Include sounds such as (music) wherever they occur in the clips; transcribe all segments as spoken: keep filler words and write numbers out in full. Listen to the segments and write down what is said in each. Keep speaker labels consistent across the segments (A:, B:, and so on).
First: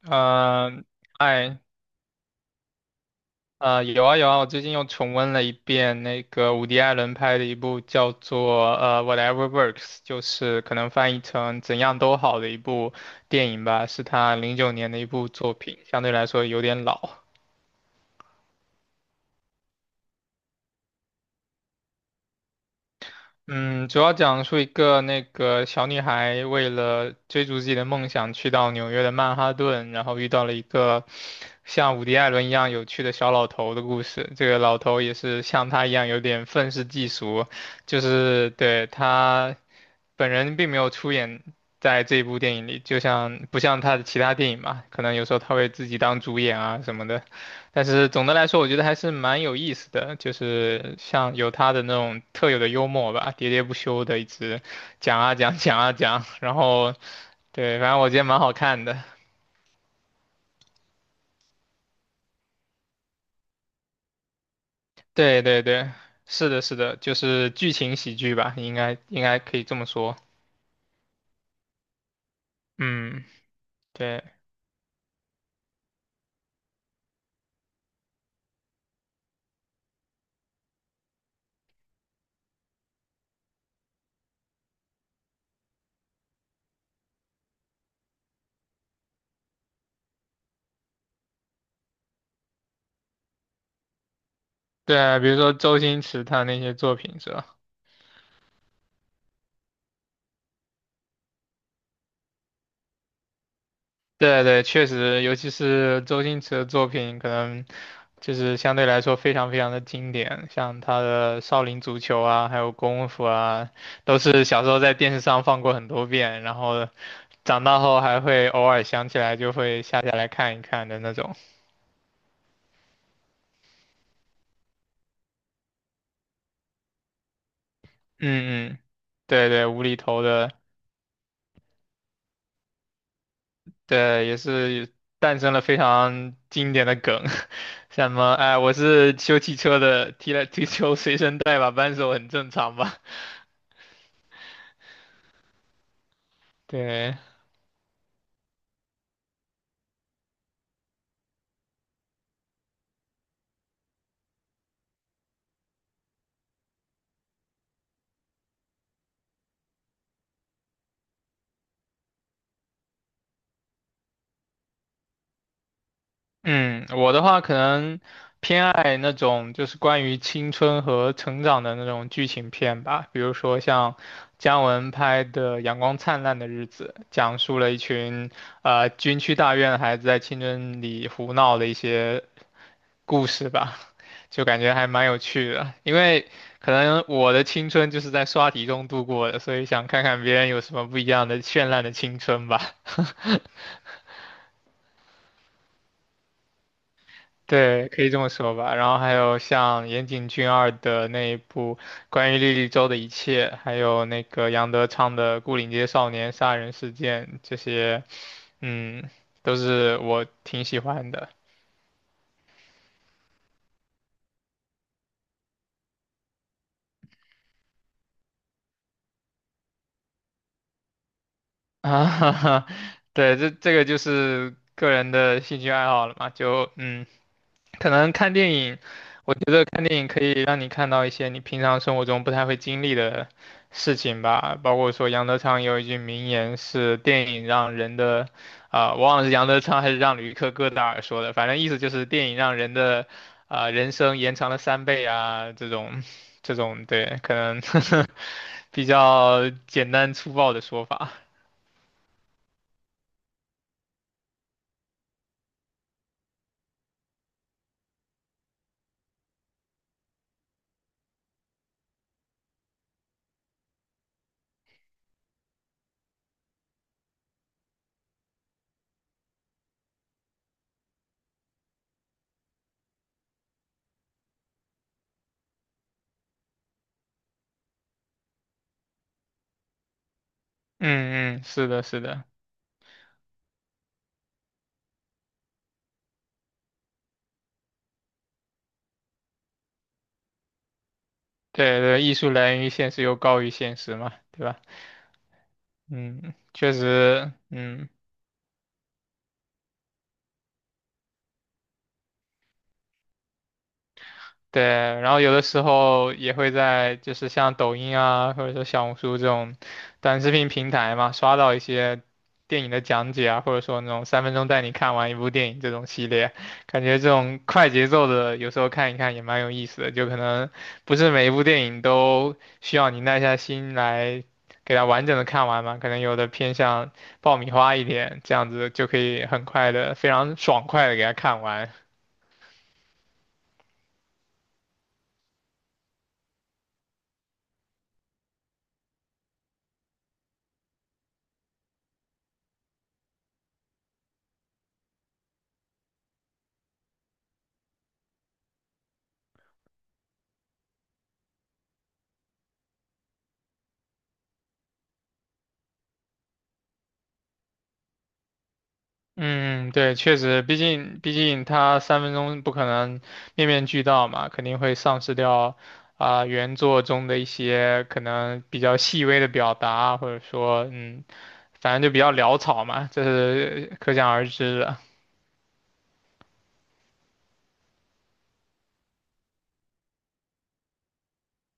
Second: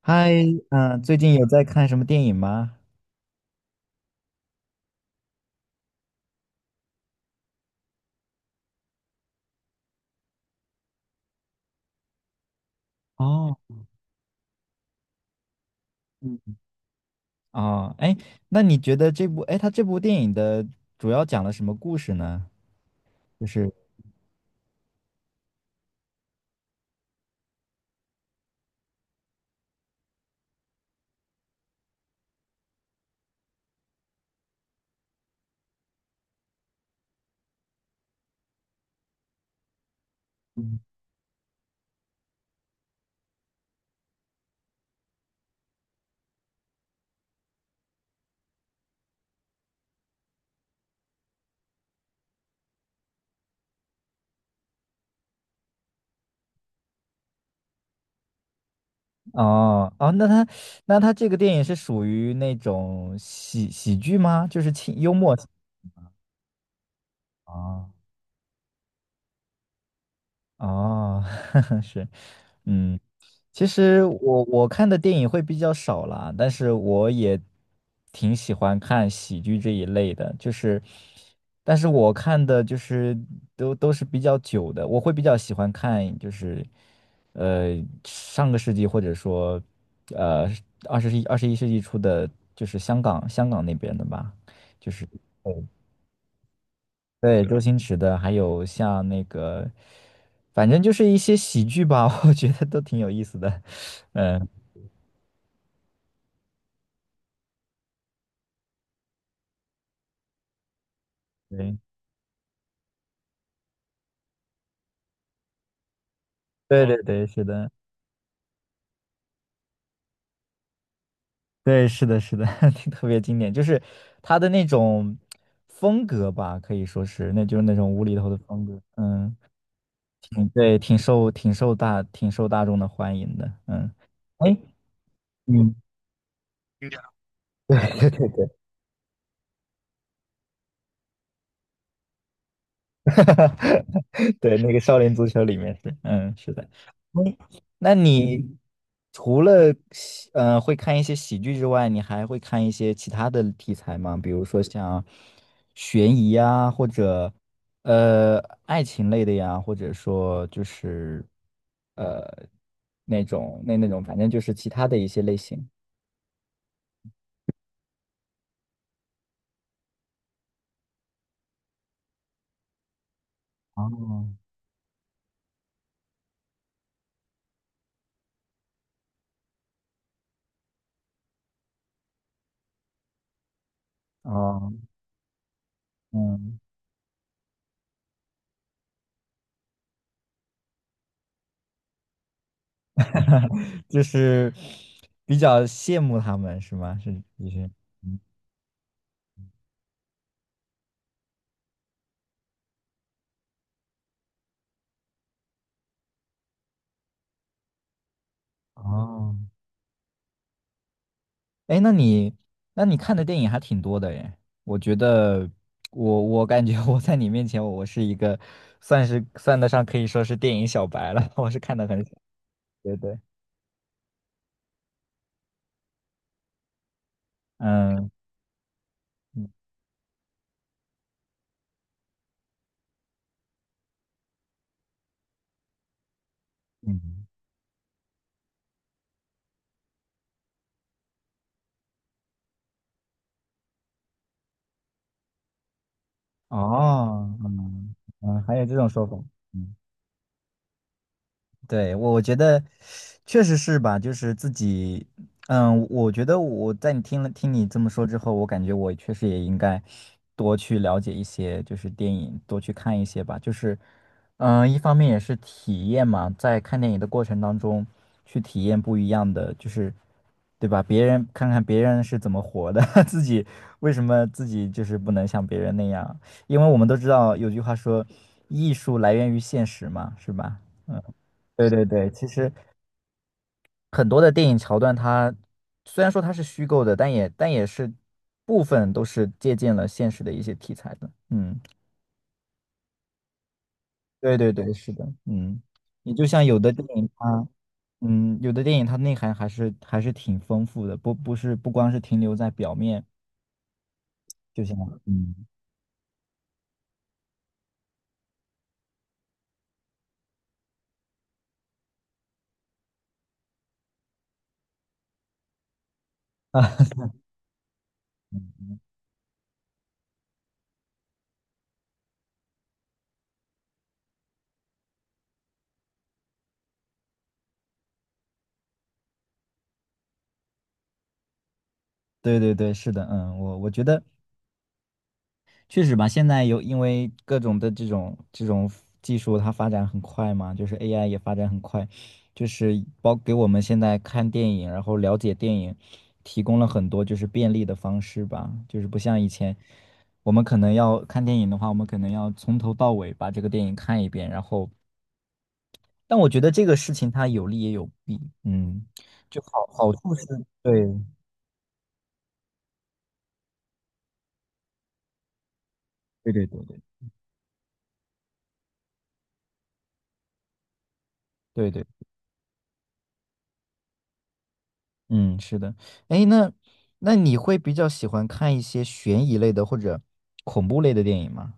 A: 嗨，
B: 呃，
A: 嗯，最近有
B: 哎，
A: 在看什么电影吗？
B: 呃，有啊有啊，我最近又重温了一遍那个伍迪·艾伦拍的一部叫做呃《Whatever Works》，就是可能翻译成"怎样都好"的一部电
A: 哦，
B: 影吧，是他零九年的一部作品，相对来
A: 嗯，
B: 说有点老。
A: 哦，哎，那你觉得这部，哎，它这部电影的主要讲了什么故事呢？就是，
B: 嗯，主要讲述一个那个小女孩为了追逐自己的梦想，去到纽约的曼哈顿，然后遇到了一个像伍迪·艾伦一样有趣的小老头的故事。这个老头也是像他一样有点愤世嫉俗，就是对他本人并没
A: 嗯
B: 有出演在这一部电影里，就像不像他的其他电影嘛，可能有时候他会自己当主演啊什么的。但是总的来说，我觉得还是蛮有意思的，就是像有他的那种特有的幽默吧，喋喋不休的一直讲啊讲讲啊讲，然后对，反正我觉得蛮好看的。
A: 哦，哦，那它，那它这个电影是属于那种喜喜剧吗？就是轻幽默。
B: 对对对，是的，是的，就是剧
A: 哦，
B: 情喜剧吧，应该应该可以这么说。
A: 哦，(laughs) 是，嗯。
B: 嗯，
A: 其实
B: 对
A: 我我看的电影会比较少啦，但是我也挺喜欢看喜剧这一类的，就是，但是我看的就是都都是比较久的，我会比较喜欢看就是，呃，上个世纪或者说，呃，二十一二十一世纪初的，就是香港香港那边的吧，就
B: 对
A: 是
B: 啊，比如说周星驰他那些作品是
A: 对
B: 吧？
A: 周星驰的，还有像那个，反正就是一些喜剧吧，(laughs) 我觉得都挺有意思的，
B: 对
A: 嗯。
B: 对，确实，尤其是周星驰的作品，可能就是相对来说非常非常的经典，像他的《少林
A: 对
B: 足球》啊，还有《功夫》啊，都是小时候在电视上放过很多遍，然
A: 对嗯
B: 后
A: 对对，是
B: 长
A: 的，
B: 大后还会偶尔想起来就会下下来看一看的那种。
A: 对，是的，是的，(laughs) 特别经典，就是他的那种风格吧，可以说是，那就是那种无厘头的风
B: 嗯嗯，
A: 格，嗯，
B: 对对，无厘头
A: 挺
B: 的，
A: 对，挺受挺受大挺受大众的欢迎的，嗯，
B: 对，也
A: 哎，
B: 是诞生了
A: 嗯，
B: 非常经典的梗，(laughs)
A: (laughs) 对
B: 像
A: 对
B: 什
A: 对
B: 么
A: 对，
B: 哎，我是修汽车的，踢了踢球随身带把扳手很正常吧。
A: (laughs) 哈哈，对，那个少林足球里面是，嗯，是的。
B: 对，
A: 嗯那你除了喜呃会看一些喜剧之外，你还会看一些其他的题材吗？比如说像悬疑啊，或者呃爱情类的呀，或者说就是呃那种那那种，反正就是其他的一些类型。
B: 嗯，我的话可能偏爱那种就是关于青春和成长的那种剧情片吧，比如说像
A: 哦，
B: 姜文拍的《阳光灿烂的日子》，讲述了一群呃军区大院的孩子在青春里胡闹的一些故事吧，(laughs) 就感
A: 哦，
B: 觉还蛮有趣的。因为
A: 嗯。
B: 可能我的青春就是在刷题中度过的，所以想看看别人有什么不一样的绚烂的青春吧。
A: (laughs) 就是比较羡慕他们是吗？是就是，
B: 对，可以
A: 嗯
B: 这么说吧。然后还有像岩井俊二的那一部关于莉莉周的一切，还有那个杨德昌的《牯岭街少年杀人事件》，这些，嗯，
A: 哦，
B: 都是我挺喜欢的。
A: 哎，那你那你看的电影还挺多的耶。我觉得我我感觉我在你面前我，我是一个算是算得上可以说是电影小白了，(laughs) 我是看
B: (laughs)
A: 的很
B: 啊，
A: 少。
B: 哈哈，
A: 对对，
B: 对，这这个就是个人的兴趣爱好了嘛，就嗯，可
A: 嗯
B: 能看电影，我觉
A: 嗯
B: 得看电影可以让你看到一些你平常生活中不太会经历的事情吧，包括说杨德昌有一句名言是
A: 嗯，
B: 电影让人的，啊、我忘了是杨德昌还是让吕克·戈达尔说的，反正意思就是电影让人的，啊、人生延长了三倍啊，这种，这种，对，可
A: 哦，
B: 能
A: 嗯嗯，还有
B: (laughs)
A: 这
B: 比
A: 种说法。
B: 较
A: 嗯
B: 简单粗暴的说法。
A: 对，我我觉得确实是吧，就是自己，嗯，我觉得我在你听了听你这么说之后，我感觉我确实也应该多去了解一些，就是电影，多去看一些吧。就是，嗯，一方面也是体验嘛，在看电影的过程当中，去体验不一样的，就是，对吧？别人看看别人是怎么活的，(laughs) 自己为什么自己就是不能像别人那样？因为我们都知道有句话说，艺术来源于现实嘛，是吧？
B: 嗯嗯，是
A: 对
B: 的，
A: 对
B: 是
A: 对，
B: 的，
A: 其实很多的电影桥段它，虽然说它是虚构的，但也但也是部分都是借鉴了现实的一些题材的。嗯，
B: 对对，艺术来源于现实又高于现实嘛，
A: 对
B: 对
A: 对
B: 吧？
A: 对，是的，嗯，你就
B: 嗯，
A: 像有的
B: 确
A: 电影
B: 实，
A: 它，
B: 嗯。
A: 嗯，有的电影它内涵还是还是挺丰富的，不不是不光是停留在表面，
B: 对，
A: 就像
B: 然后有的
A: 嗯
B: 时候也会在就是像抖音啊，或者说小红书这种短视频平台嘛，刷到一些电影的讲解啊，或者说那种三分钟带你看完一部电影这种系列，感觉这种快节奏的有时候
A: (laughs)
B: 看一看也蛮有意思的，就可能不是每一部电影都需要你耐下心来给它完整的看完嘛，可能有的偏向爆米花一点，这样子就可以很快的、非常爽快的给它看完。
A: 对对对，是的，嗯，我我觉得。确实吧，现在有因为各种的这种这种技术，它发展很快嘛，就是 A I 也发展很快，就是包给我们现在看电影，然后了解电影，提供了很多就是便利的方式吧，就是不像以前，我们可能要看电影的话，我们可能要从头到尾把这个电影看一遍，然后，但我觉得这个事情它有利也有弊，嗯，就好
B: 嗯，
A: 好
B: 对，
A: 处
B: 确
A: 是，
B: 实，毕
A: 对，
B: 竟毕竟他三分钟不可能面面俱到嘛，肯定会丧失掉啊、
A: 对对
B: 原
A: 对对
B: 作中的一些可能比较细微的表达，或者说嗯，
A: 对
B: 反正
A: 对。
B: 就比较潦草嘛，这是可想而知的。
A: 嗯，是的。哎，那那你会比较喜欢看一些悬疑类的或者恐怖类的电影吗？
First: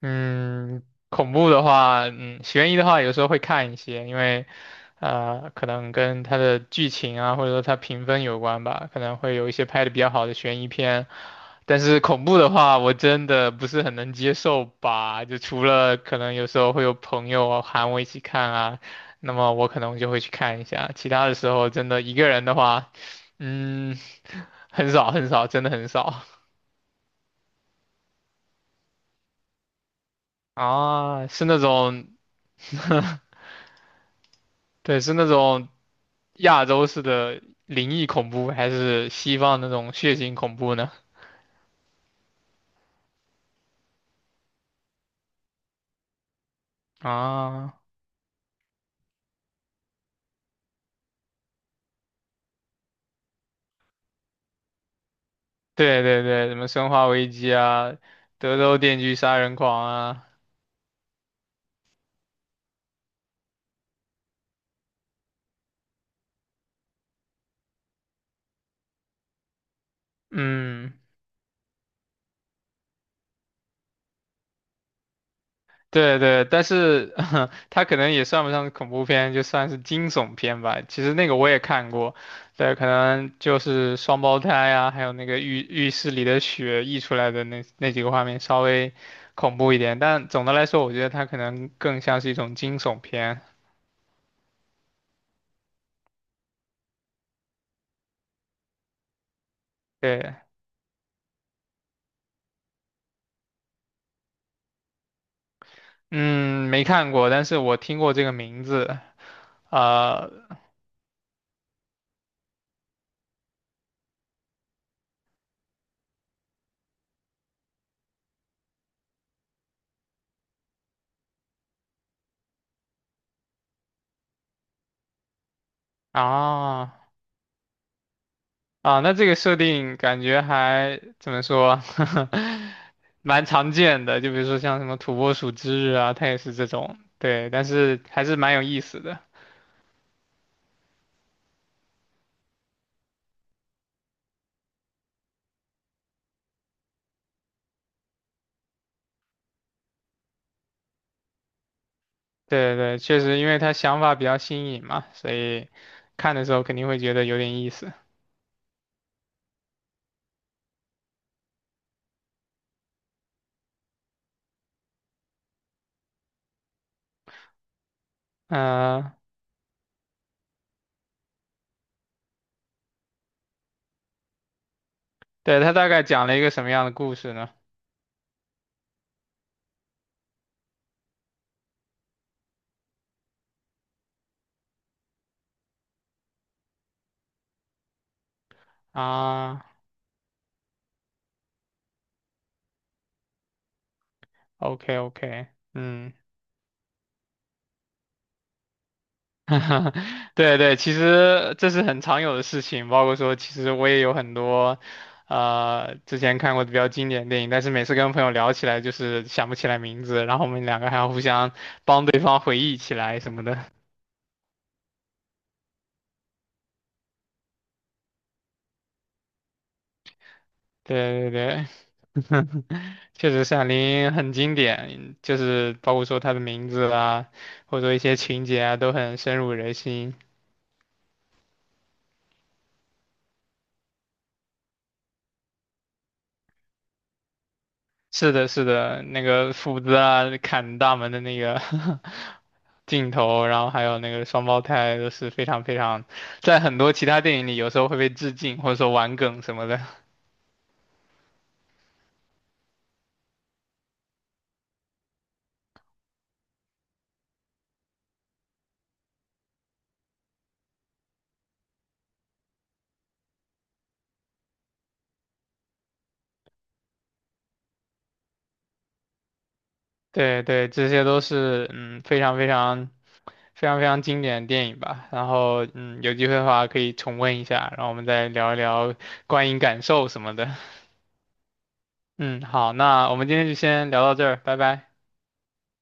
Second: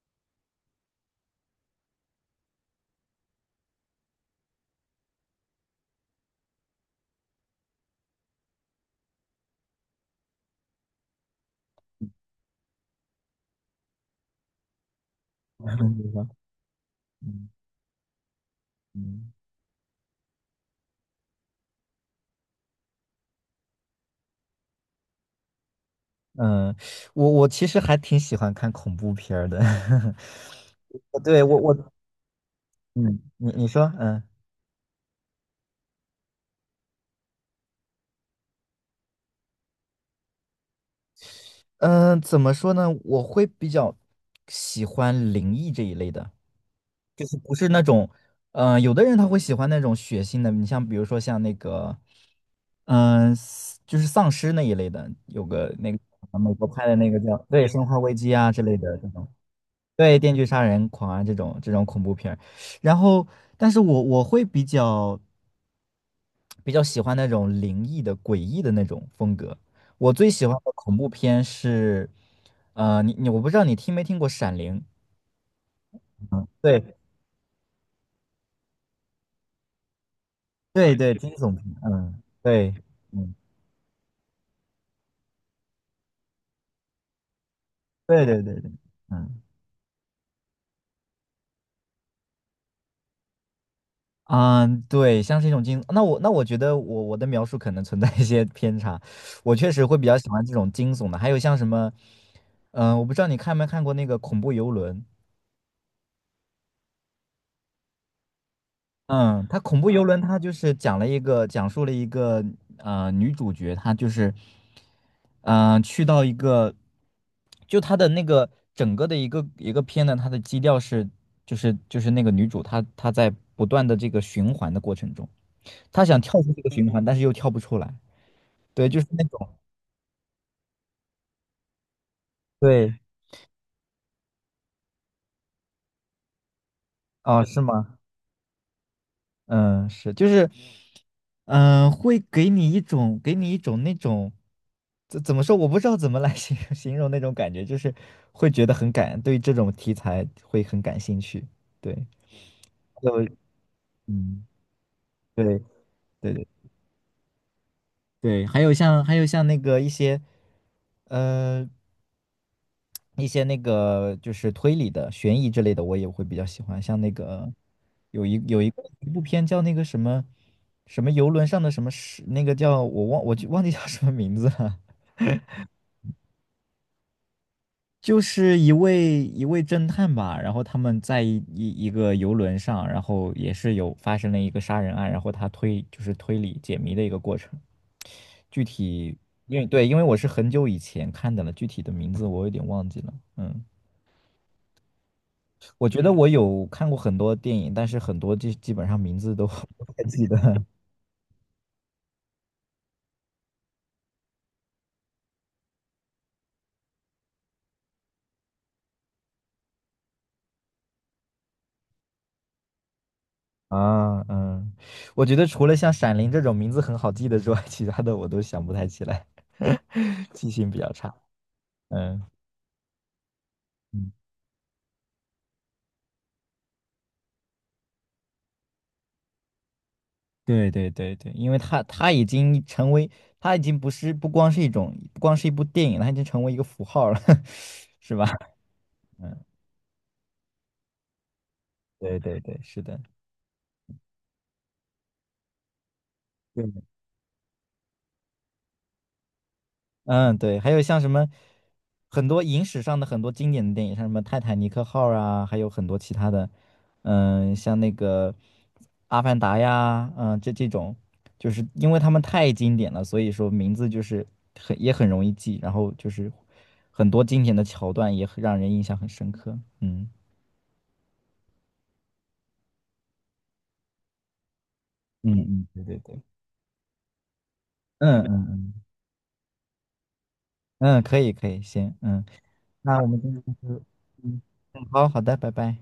B: 嗯，恐怖的话，嗯，悬疑的话，有时候会看一些，因为，呃，可能跟它的剧情啊，或者说它评分有关吧，可能会有一些拍的比较好的悬疑片。但是恐怖的话，我真的不是很能接受吧，就除
A: 嗯，
B: 了
A: 比如
B: 可
A: 说
B: 能有时候会有朋友
A: 嗯
B: 啊喊我一起看啊，
A: 嗯
B: 那么我可能就会去看一下，其他的时候真的一个人的话，嗯，很少很少，真的很少
A: 嗯我我其实还挺喜欢看恐怖片儿的。(laughs)
B: (laughs) 啊，
A: 对，
B: 是
A: 我
B: 那
A: 我
B: 种。
A: 嗯，你你说嗯
B: (laughs) 对，是那种亚洲式的灵异恐怖，还是西方那种血腥恐怖呢？
A: 嗯，呃怎么说呢？我会比较喜欢灵异这一类的。
B: 啊，
A: 嗯、呃有的人他会喜欢那种血腥的，你像比如说像那个，嗯、丧就是丧尸那一类的，有个那个
B: 对对
A: 呃
B: 对，
A: 美
B: 什么
A: 国拍
B: 《生
A: 的
B: 化
A: 那个
B: 危
A: 叫
B: 机》
A: 对《生
B: 啊，
A: 化危机》啊
B: 《德
A: 之类
B: 州
A: 的
B: 电
A: 这
B: 锯
A: 种，
B: 杀人狂》
A: 对
B: 啊，
A: 《电锯杀人狂》啊这种这种恐怖片儿然后，但是我我会比较比较喜欢那种灵异的、诡异的那种风格。我最喜欢的
B: 嗯，
A: 恐怖片是，呃，你你我不知道你听没听过《闪灵》？
B: 对
A: 嗯，
B: 对，但
A: 对
B: 是 (laughs) 它可能也算不上是恐怖片，就算是惊悚片吧。
A: 对
B: 其实
A: 对，
B: 那
A: 惊
B: 个我
A: 悚
B: 也
A: 片，
B: 看过，
A: 嗯，对。
B: 对，可能
A: 嗯。
B: 就是双胞胎啊，还有那个浴浴室里的血溢出来的那那几个
A: 对
B: 画面
A: 对对
B: 稍
A: 对，
B: 微
A: 嗯
B: 恐怖一点，但总的来说，我觉得它可能更像是一种惊悚片。
A: 嗯，对，像是一种惊，那我那我觉得我我的描述可能存在一些偏差，我确实会比较喜
B: 对，
A: 欢这种惊悚的，还有像什么，嗯、我不知道你看没看过那个恐怖游轮，
B: 嗯，没看过，但是我听过这个名字。
A: 嗯，它恐怖游轮
B: 呃，
A: 它就是讲了一个讲述了一个呃女主角她就是嗯、呃去到一个，就她的那个整个的一个一个片呢，它的基调是就是就是那个女主她她在不断的这个循环的过程中。他想跳出这个循
B: 啊
A: 环，但是又跳不出来。对，
B: 啊，
A: 就是
B: 那
A: 那
B: 这个
A: 种，
B: 设定感觉还怎么说，(laughs)
A: 对，
B: 蛮常见的。就比如说像什么土拨鼠之日啊，它也是这种。
A: 哦，
B: 对，
A: 是
B: 但
A: 吗？
B: 是还是蛮有意思的。
A: 嗯，是，就是，嗯、会给你一种，给你一种那种，怎怎么说？我不知道怎么来 (laughs) 形容形容那种感觉，就是会觉得很感，对这种题材会很感兴趣。对，
B: 对对，
A: 还
B: 确
A: 有，
B: 实，因为它想法比较
A: 嗯，
B: 新颖嘛，所
A: 对，
B: 以
A: 对
B: 看的
A: 对
B: 时候肯定会觉得有点意思。
A: 对，还有像还有像那个一些，呃。一些那个就是推理的、悬疑之类的，我也会比较喜欢。像那个有一有一个一
B: 嗯、
A: 部片叫那个什么什么游轮上的什么事，那个叫我忘我就忘记叫什么名字了，
B: 对，它大概讲了一个什么样的故事呢？
A: 就是一位一位侦探吧，然后他们在一一个游轮上，然后也是有发生了一个杀人案，然后他推就是推理解谜的一个过程。具体因
B: 啊
A: 为对，因为我是很久以前看的了，具体的名字我有点忘记了。嗯。
B: ，OK OK，
A: 我觉得
B: 嗯。
A: 我有看过很多电影，但是很多基基本上名字都 (laughs) 不太记
B: (laughs)
A: 得
B: 对对，其实这是很常有的事情，包括说，其实我也有很多，呃，之前看过的比较经典的电影，但是每次跟朋友聊起来，就是想不起来名字，然后我们两个还要互相帮对方回忆起来什么的。
A: (laughs) 啊。嗯，我觉得除了像《闪灵》这种名字很好记的之外，(laughs) 其他的我都想不太起来，(laughs) 记性比较差。
B: 对对对，
A: 嗯
B: (laughs) 确实《闪灵》
A: 嗯，
B: 很经典，就是包括说它的名字啦，或者说一些情节啊，都很深入人心。
A: 对对对对，因为它它已经成为，它已经不是不光是一种，不光是一部电影了，它已经成为一个符号了，(laughs) 是吧？
B: 是的，是的，那
A: 嗯，
B: 个斧子啊，砍大门的那个 (laughs)
A: 对对对，是的。
B: 镜头，然后还有那个双胞胎都是非常非常，在
A: 对
B: 很多其他电影里有时候会被致敬或者说玩梗什么的。(laughs)
A: 嗯，对，还有像什么很多影史上的很多经典的电影，像什么《泰坦尼克号》啊，还有很多其他的，嗯，像那个《阿凡达》呀，嗯，这这种，就是因为他们太经典了，所以说名字就是很也很容易记，然后就是很多经典的桥段也很让人印象很深刻。嗯
B: 对对，这些都是嗯非常非常非常非常经典的电影吧。然
A: 嗯
B: 后
A: 嗯，对对
B: 嗯有
A: 对，
B: 机会的话可以重温一下，然后我们
A: 嗯嗯
B: 再聊一
A: 嗯
B: 聊观影感受什么的。(laughs)
A: 嗯，可以可以，行，嗯，
B: 嗯，好，
A: 那我
B: 那我
A: 们
B: 们
A: 今
B: 今
A: 天
B: 天就
A: 就
B: 先聊到这儿，
A: 嗯
B: 拜
A: 嗯，
B: 拜。
A: 好好的，拜拜。